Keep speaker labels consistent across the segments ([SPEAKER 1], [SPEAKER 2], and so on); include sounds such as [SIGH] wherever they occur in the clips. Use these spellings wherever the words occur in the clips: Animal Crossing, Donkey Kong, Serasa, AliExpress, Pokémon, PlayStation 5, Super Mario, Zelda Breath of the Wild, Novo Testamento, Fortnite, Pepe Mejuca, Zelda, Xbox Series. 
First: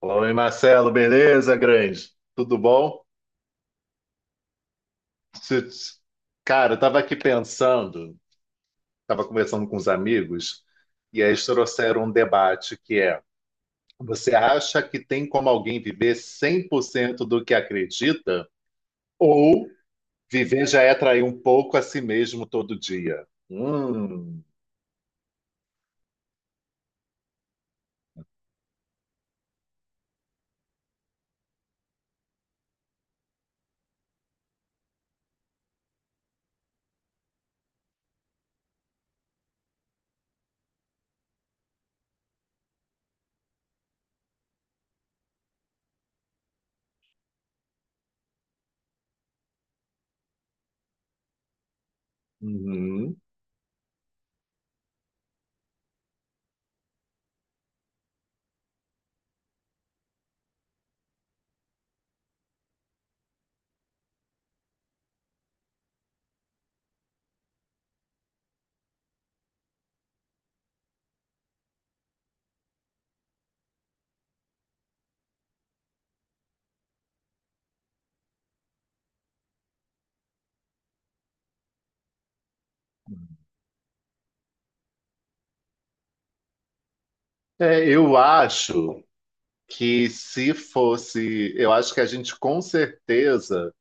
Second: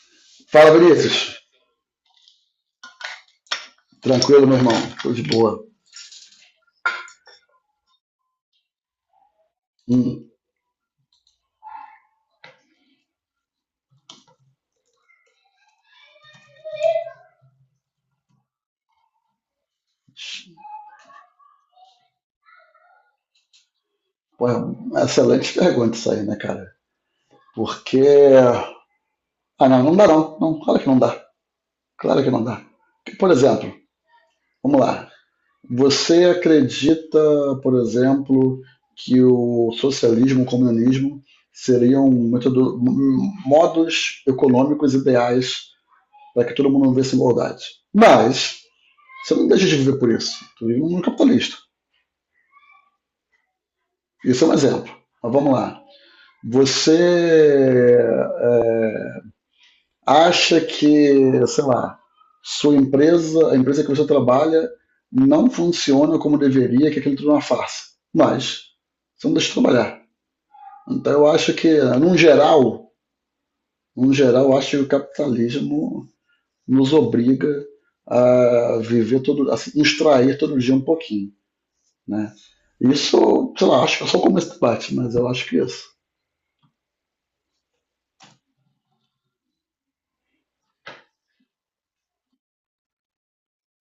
[SPEAKER 1] Oi,
[SPEAKER 2] Fala,
[SPEAKER 1] Marcelo,
[SPEAKER 2] Vinícius.
[SPEAKER 1] beleza, grande? Tudo bom?
[SPEAKER 2] Tranquilo, meu irmão? Tô de boa.
[SPEAKER 1] Se- Cara, eu tava aqui pensando, tava conversando com os
[SPEAKER 2] Hum,
[SPEAKER 1] amigos, e aí eles trouxeram um debate que é: você acha que tem como alguém viver 100% do que acredita? Ou viver já é trair um pouco a si mesmo todo dia?
[SPEAKER 2] pô, é uma excelente pergunta isso aí, né, cara? Porque. Ah, não, não dá não. Não, claro que não dá. Claro que não dá. Por exemplo, vamos lá. Você acredita, por exemplo, que o socialismo, o comunismo seriam modos econômicos ideais para que todo mundo vivesse em igualdade. Mas você não deixa de viver por isso. Tu vive um mundo capitalista.
[SPEAKER 1] Uhum.
[SPEAKER 2] Isso é um exemplo. Mas vamos lá. Você é, acha que, sei lá, a empresa que você trabalha não funciona como deveria, que aquilo tudo é uma farsa. Mas você não deixa de trabalhar. Então eu acho que, num geral, eu acho que o capitalismo nos obriga a se extrair todo dia um pouquinho, né? Isso, sei lá, acho que é só começo de debate, mas eu acho que é isso.
[SPEAKER 1] É, eu acho que se fosse, eu acho que a gente com certeza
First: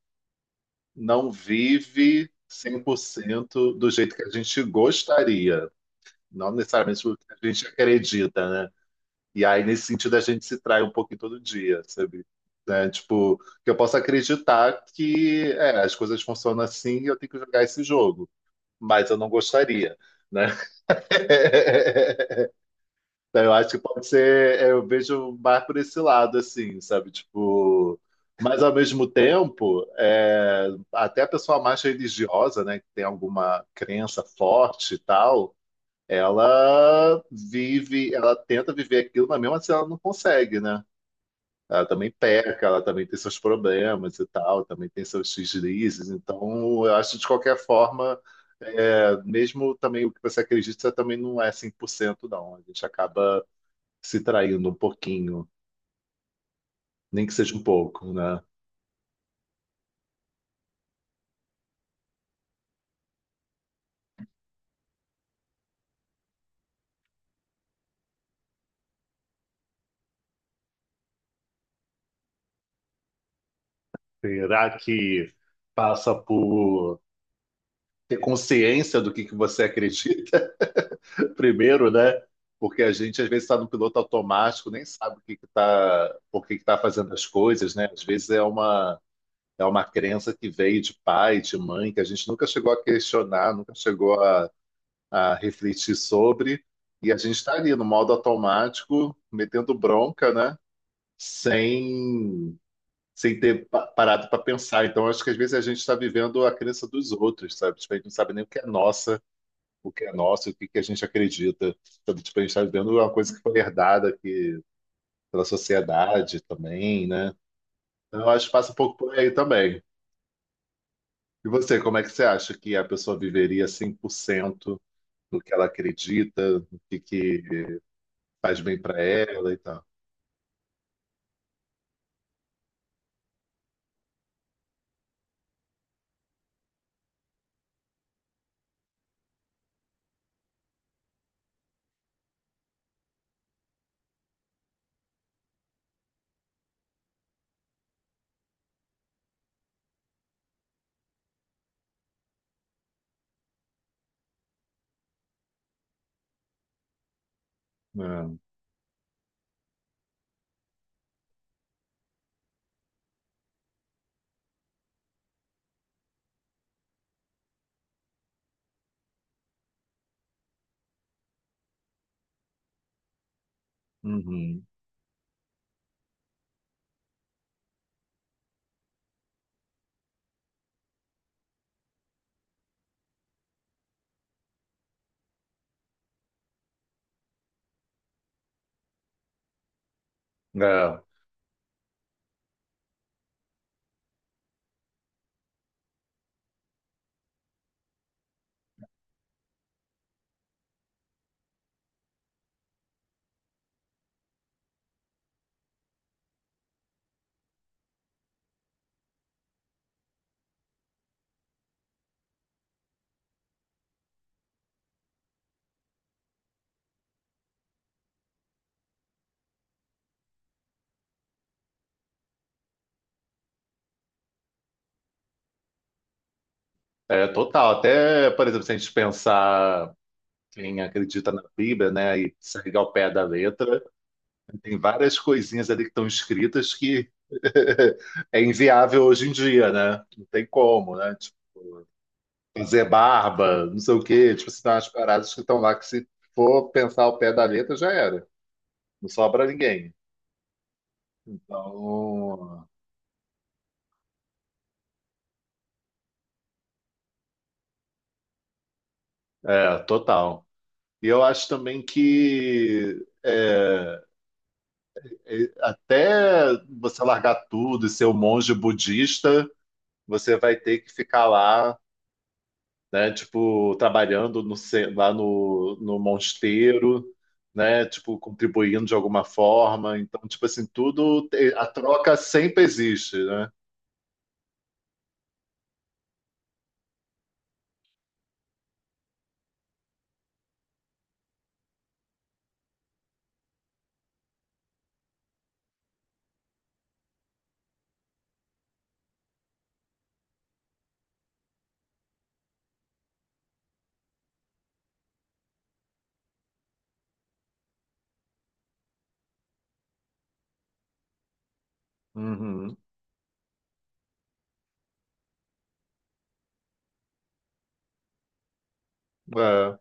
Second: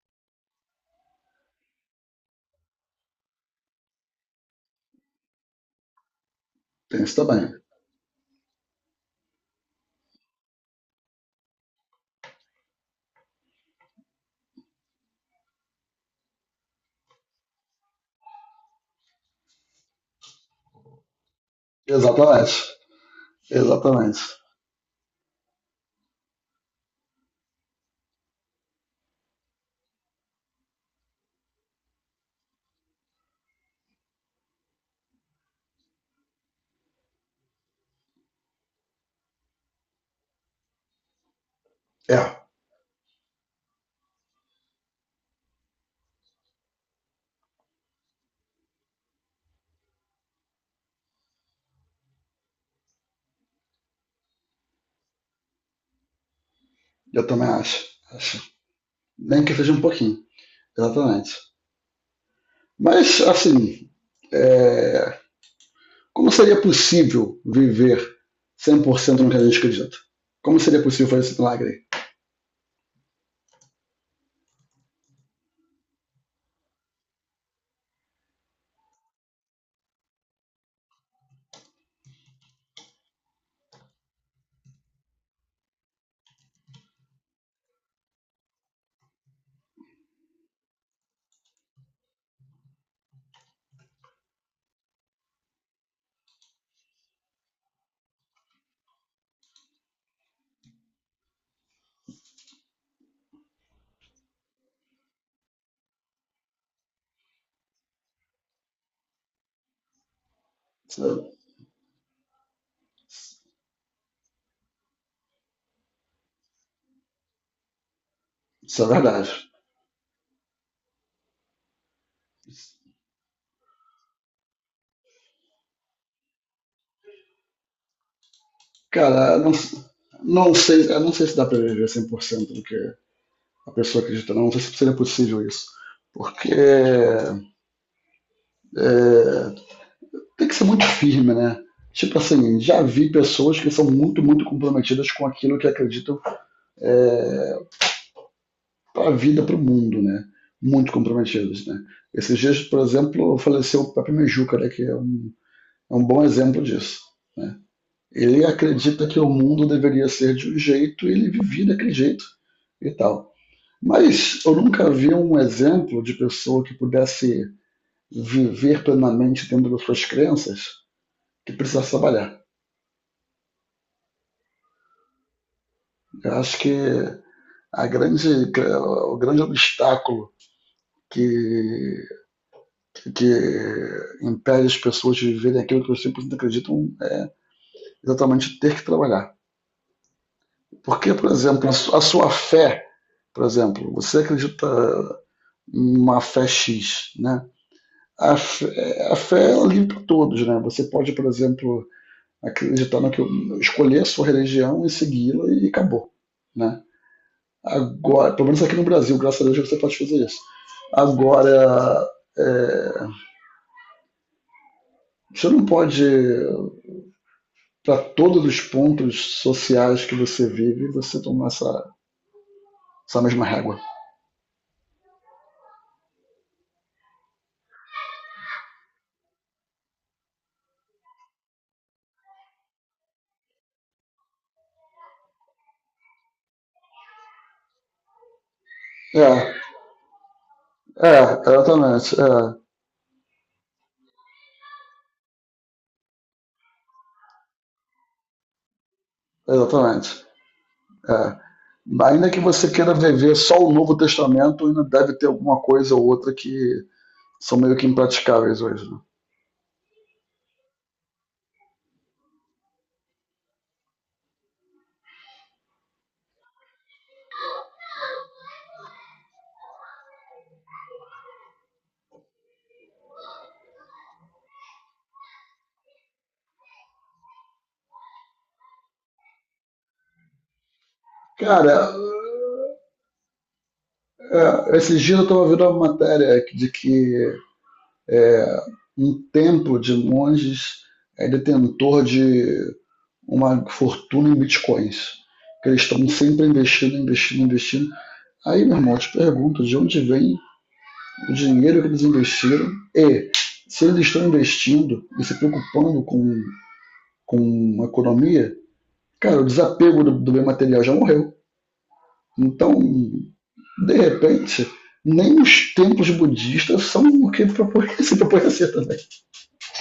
[SPEAKER 1] não vive 100% do jeito que a gente gostaria, não necessariamente
[SPEAKER 2] Tem isso
[SPEAKER 1] do que a
[SPEAKER 2] também.
[SPEAKER 1] gente acredita, né? E aí, nesse sentido, a gente se trai um pouquinho todo dia, sabe? Né? Tipo, que eu posso acreditar que é, as coisas funcionam assim e eu tenho que jogar esse jogo, mas eu não gostaria, né? [LAUGHS]
[SPEAKER 2] Exatamente.
[SPEAKER 1] Então, eu acho que pode
[SPEAKER 2] Exatamente.
[SPEAKER 1] ser, é, eu vejo mais por esse lado, assim, sabe? Tipo, mas ao mesmo tempo, é, até a pessoa mais religiosa, né, que tem alguma crença forte e tal, ela vive, ela tenta viver aquilo, mas mesmo assim ela não consegue, né? Ela também
[SPEAKER 2] É,
[SPEAKER 1] peca, ela também tem seus problemas e tal, também tem seus deslizes. Então, eu acho que de qualquer forma, é, mesmo também o que você acredita você também não é 100% não. A gente acaba se traindo um pouquinho, nem
[SPEAKER 2] eu
[SPEAKER 1] que
[SPEAKER 2] também
[SPEAKER 1] seja um
[SPEAKER 2] acho.
[SPEAKER 1] pouco, né?
[SPEAKER 2] Acho. Nem que seja um pouquinho, exatamente. Mas, assim, é, como seria possível viver 100% no que a gente acredita? Como seria possível fazer esse milagre?
[SPEAKER 1] Será que passa por ter consciência do que você acredita [LAUGHS] primeiro, né? Porque a gente às vezes está no piloto automático, nem sabe o que que tá, por que que tá fazendo as coisas, né? Às vezes é uma crença que veio de pai, de mãe, que a gente nunca chegou a questionar, nunca chegou a refletir sobre, e a gente está ali no modo automático, metendo bronca, né? Sem sem ter parado para pensar. Então, acho que às vezes a gente está vivendo a crença dos outros, sabe? Tipo, a gente não sabe nem o que é nossa, o que é nosso, e o que que a gente
[SPEAKER 2] Isso,
[SPEAKER 1] acredita. Sabe? Tipo, a gente está vivendo uma coisa que foi herdada que, pela sociedade também, né? Então, eu acho que passa um
[SPEAKER 2] isso é
[SPEAKER 1] pouco por aí
[SPEAKER 2] verdade.
[SPEAKER 1] também. E você, como é que você acha que a pessoa viveria 100% do que ela acredita, do que faz bem para
[SPEAKER 2] Cara,
[SPEAKER 1] ela
[SPEAKER 2] não,
[SPEAKER 1] e tal?
[SPEAKER 2] não sei, eu não sei se dá pra viver 100% do que a pessoa acredita, não. Não sei se seria possível isso. Porque é, tem que ser muito firme, né? Tipo assim, já vi pessoas que são muito, muito comprometidas com aquilo que acreditam é, para a vida, para o mundo, né? Muito comprometidas, né? Esses dias, por exemplo, faleceu o Pepe Mejuca, né? É um bom exemplo disso. Né?
[SPEAKER 1] É,
[SPEAKER 2] Ele acredita que o mundo deveria ser de um jeito e ele vivia daquele jeito e tal. Mas eu nunca vi um exemplo de pessoa que pudesse viver plenamente dentro das suas crenças que precisasse trabalhar.
[SPEAKER 1] uhum.
[SPEAKER 2] Eu acho que a grande, o grande obstáculo que, que impede as pessoas de viverem aquilo que os 100% acreditam é exatamente ter que trabalhar.
[SPEAKER 1] É,
[SPEAKER 2] Porque, por exemplo, fé, por exemplo, você acredita em uma fé X, né? A fé é livre para todos, né? Você pode, por exemplo, acreditar no que escolher a sua religião e segui-la e acabou, né? Agora, pelo menos aqui no Brasil, graças a Deus você pode fazer isso. Agora, é, você não pode, para todos os pontos sociais que você vive, você tomar essa mesma régua.
[SPEAKER 1] é total. Até, por exemplo, se a gente pensar quem acredita na Bíblia, né, e segue ao pé da letra, tem várias coisinhas ali que estão escritas que [LAUGHS] é inviável hoje em
[SPEAKER 2] É,
[SPEAKER 1] dia, né? Não tem como, né? Tipo,
[SPEAKER 2] exatamente. É,
[SPEAKER 1] fazer barba, não sei o quê, tipo, se tem umas paradas que estão lá que se for pensar ao pé da letra já era, não sobra ninguém.
[SPEAKER 2] exatamente. É. Ainda que
[SPEAKER 1] Então,
[SPEAKER 2] você queira viver só o Novo Testamento, ainda deve ter alguma coisa ou outra que são meio que impraticáveis hoje. Né?
[SPEAKER 1] é, total. E eu acho também que é, até você largar tudo e ser um monge budista, você vai ter que ficar lá né? Tipo, trabalhando lá no mosteiro, né? Tipo, contribuindo de alguma forma. Então, tipo assim, tudo, a
[SPEAKER 2] Cara,
[SPEAKER 1] troca sempre existe, né?
[SPEAKER 2] esses dias eu estava vendo uma matéria de que um templo de monges é detentor de uma fortuna em bitcoins. Que eles estão sempre investindo, investindo, investindo. Aí, meu irmão, eu te pergunto de onde vem o dinheiro que eles investiram e se eles estão investindo e se preocupando com a economia, cara, o desapego do bem material já morreu. Então,
[SPEAKER 1] Uhum.
[SPEAKER 2] de repente, nem os templos budistas são o que propõe, [LAUGHS] se propõe a ser também.
[SPEAKER 1] É.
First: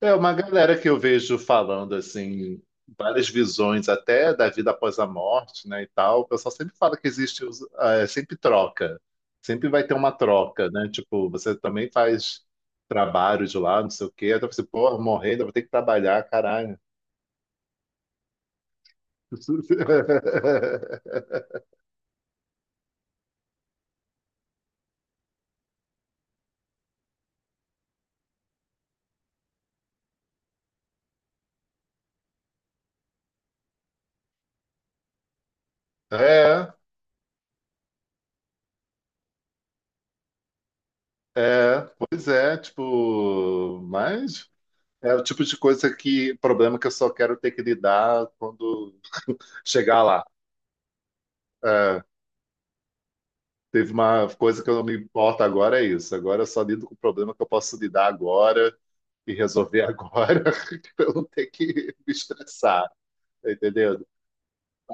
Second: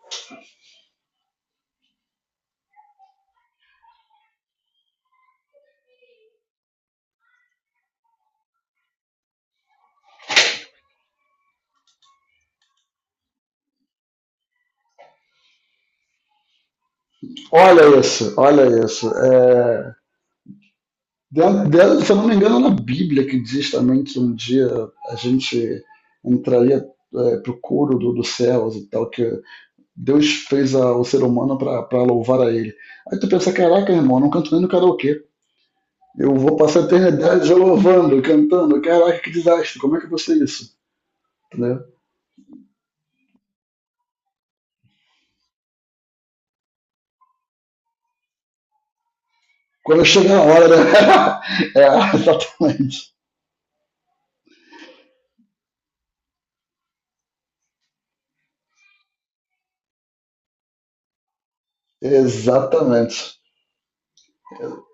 [SPEAKER 1] É uma galera que eu vejo falando assim, várias visões até da vida após a morte, né, e tal. O pessoal sempre fala que existe, ah, é, sempre troca. Sempre vai ter uma troca, né? Tipo, você também faz trabalho de lá, não sei o quê. Aí você, pô, morrer, ainda vou ter que trabalhar, caralho.
[SPEAKER 2] Olha isso, olha isso. É,
[SPEAKER 1] [LAUGHS]
[SPEAKER 2] Se eu não me engano, é na Bíblia que diz também que um dia a gente entraria para o coro dos céus e tal, que Deus fez o ser humano para louvar a ele. Aí tu pensa, caraca, irmão, eu não canto nem no karaokê. Eu vou
[SPEAKER 1] É,
[SPEAKER 2] passar a eternidade louvando, cantando. Caraca, que desastre, como é que eu vou ser isso? Entendeu?
[SPEAKER 1] é, pois é, tipo, mas é o tipo de coisa que, problema que eu só quero ter que lidar quando chegar
[SPEAKER 2] Quando
[SPEAKER 1] lá.
[SPEAKER 2] chega a hora, né? [LAUGHS] É,
[SPEAKER 1] É,
[SPEAKER 2] exatamente.
[SPEAKER 1] teve uma coisa que eu não me importo agora, é isso. Agora eu só lido com o problema que eu posso lidar agora e resolver agora, [LAUGHS] pra eu não ter que [LAUGHS] me estressar,
[SPEAKER 2] Exatamente.
[SPEAKER 1] tá entendendo?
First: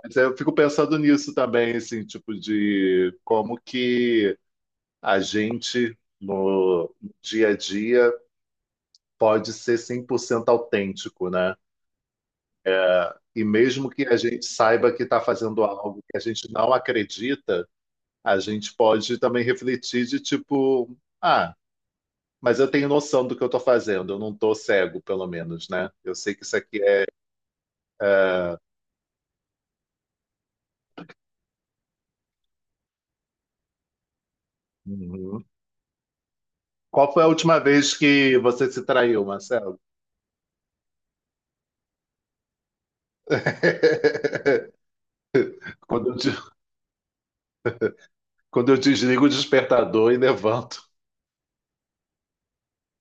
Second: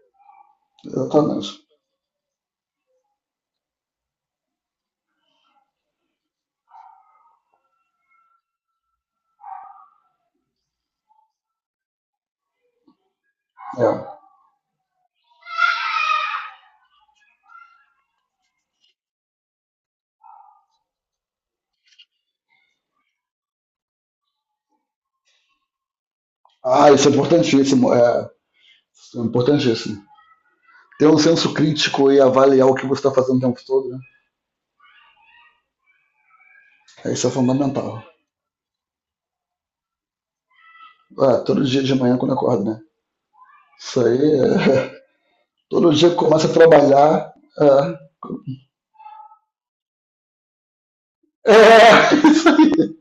[SPEAKER 1] Mas eu fico pensando nisso
[SPEAKER 2] Exatamente.
[SPEAKER 1] também, assim, tipo, de como que a gente no dia a dia pode ser 100% autêntico, né? E mesmo que
[SPEAKER 2] É.
[SPEAKER 1] a gente saiba que está fazendo algo que a gente não acredita, a gente pode também refletir de tipo, ah, mas eu tenho noção do que eu estou fazendo, eu não estou cego, pelo menos, né? Eu sei que isso aqui
[SPEAKER 2] Ah,
[SPEAKER 1] é.
[SPEAKER 2] isso é importantíssimo. É, isso é importantíssimo. Ter um senso crítico e avaliar o que você está fazendo o tempo todo, né?
[SPEAKER 1] Uhum. Qual foi a
[SPEAKER 2] Isso é
[SPEAKER 1] última
[SPEAKER 2] fundamental.
[SPEAKER 1] vez que você se traiu, Marcelo?
[SPEAKER 2] Ah, todo dia de manhã quando eu acordo, né? Isso aí
[SPEAKER 1] [LAUGHS]
[SPEAKER 2] é... [LAUGHS] Todo dia
[SPEAKER 1] Quando
[SPEAKER 2] que
[SPEAKER 1] eu,
[SPEAKER 2] começa a trabalhar. É...
[SPEAKER 1] quando eu desligo o despertador e levanto.
[SPEAKER 2] [LAUGHS] é isso aí.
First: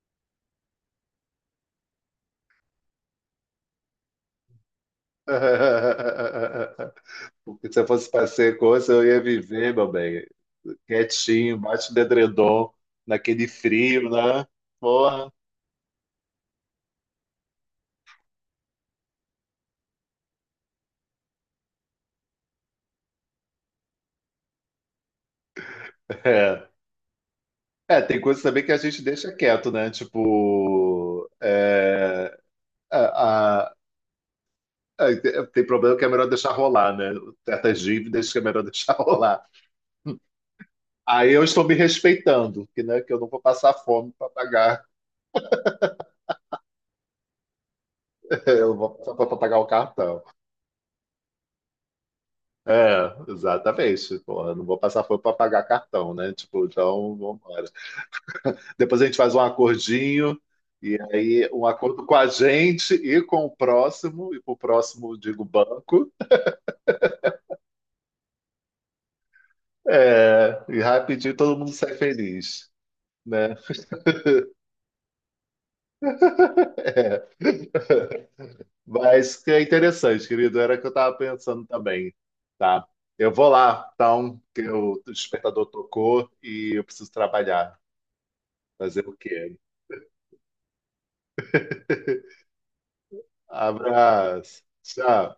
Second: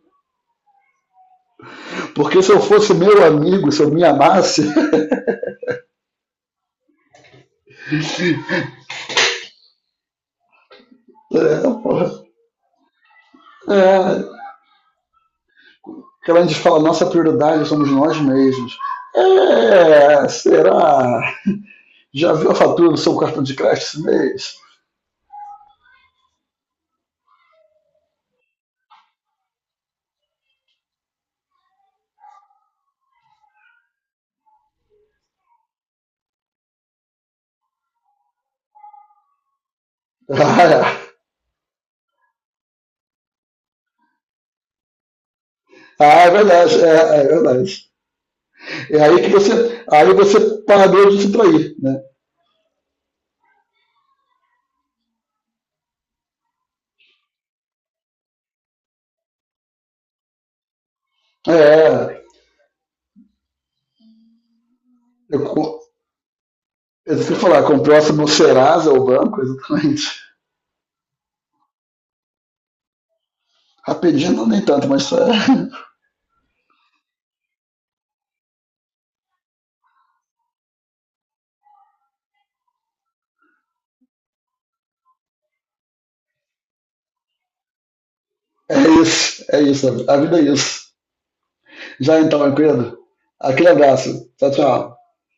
[SPEAKER 2] Porque se eu fosse meu amigo, se eu me amasse. [LAUGHS]
[SPEAKER 1] [LAUGHS] Porque se eu fosse para ser coisa, eu ia viver, meu bem. Quietinho,
[SPEAKER 2] É,
[SPEAKER 1] embaixo do
[SPEAKER 2] porra.
[SPEAKER 1] edredom, naquele frio,
[SPEAKER 2] É.
[SPEAKER 1] né? Porra.
[SPEAKER 2] Que a gente fala, nossa prioridade somos nós mesmos. É, será? Já viu a fatura do seu cartão de crédito esse mês?
[SPEAKER 1] [LAUGHS] É. É, tem coisas também que a gente deixa quieto, né? Tipo, a- a- tem problema que é melhor deixar rolar, né? Certas dívidas que é melhor [LAUGHS] deixar rolar.
[SPEAKER 2] [LAUGHS] Ah, é.
[SPEAKER 1] Aí eu estou me respeitando, que, né, que eu não vou passar fome para pagar,
[SPEAKER 2] Ah, é verdade.
[SPEAKER 1] [LAUGHS] eu não vou
[SPEAKER 2] É
[SPEAKER 1] passar
[SPEAKER 2] aí
[SPEAKER 1] fome
[SPEAKER 2] que
[SPEAKER 1] para pagar o
[SPEAKER 2] aí
[SPEAKER 1] cartão.
[SPEAKER 2] você parou de se trair, né?
[SPEAKER 1] É, exatamente. Porra, eu não vou passar fome para pagar cartão, né? Tipo, então, vamos depois a gente faz um acordinho, e aí um acordo com
[SPEAKER 2] É,
[SPEAKER 1] a gente e com o próximo, e com o próximo, digo,
[SPEAKER 2] eu,
[SPEAKER 1] banco.
[SPEAKER 2] eu sei falar, comprou essa no Serasa ou banco, exatamente.
[SPEAKER 1] É, e rapidinho todo mundo sai feliz, né?
[SPEAKER 2] Rapidinho não nem tanto, mas
[SPEAKER 1] [LAUGHS] É. Mas que é interessante, querido, era o que eu estava pensando também, tá? Eu vou lá, então, que o despertador tocou e eu preciso trabalhar. Fazer o quê?
[SPEAKER 2] é isso, a vida é isso. Já então, meu querido, aquele abraço, tchau,
[SPEAKER 1] Abraço.
[SPEAKER 2] tchau.
[SPEAKER 1] Tchau.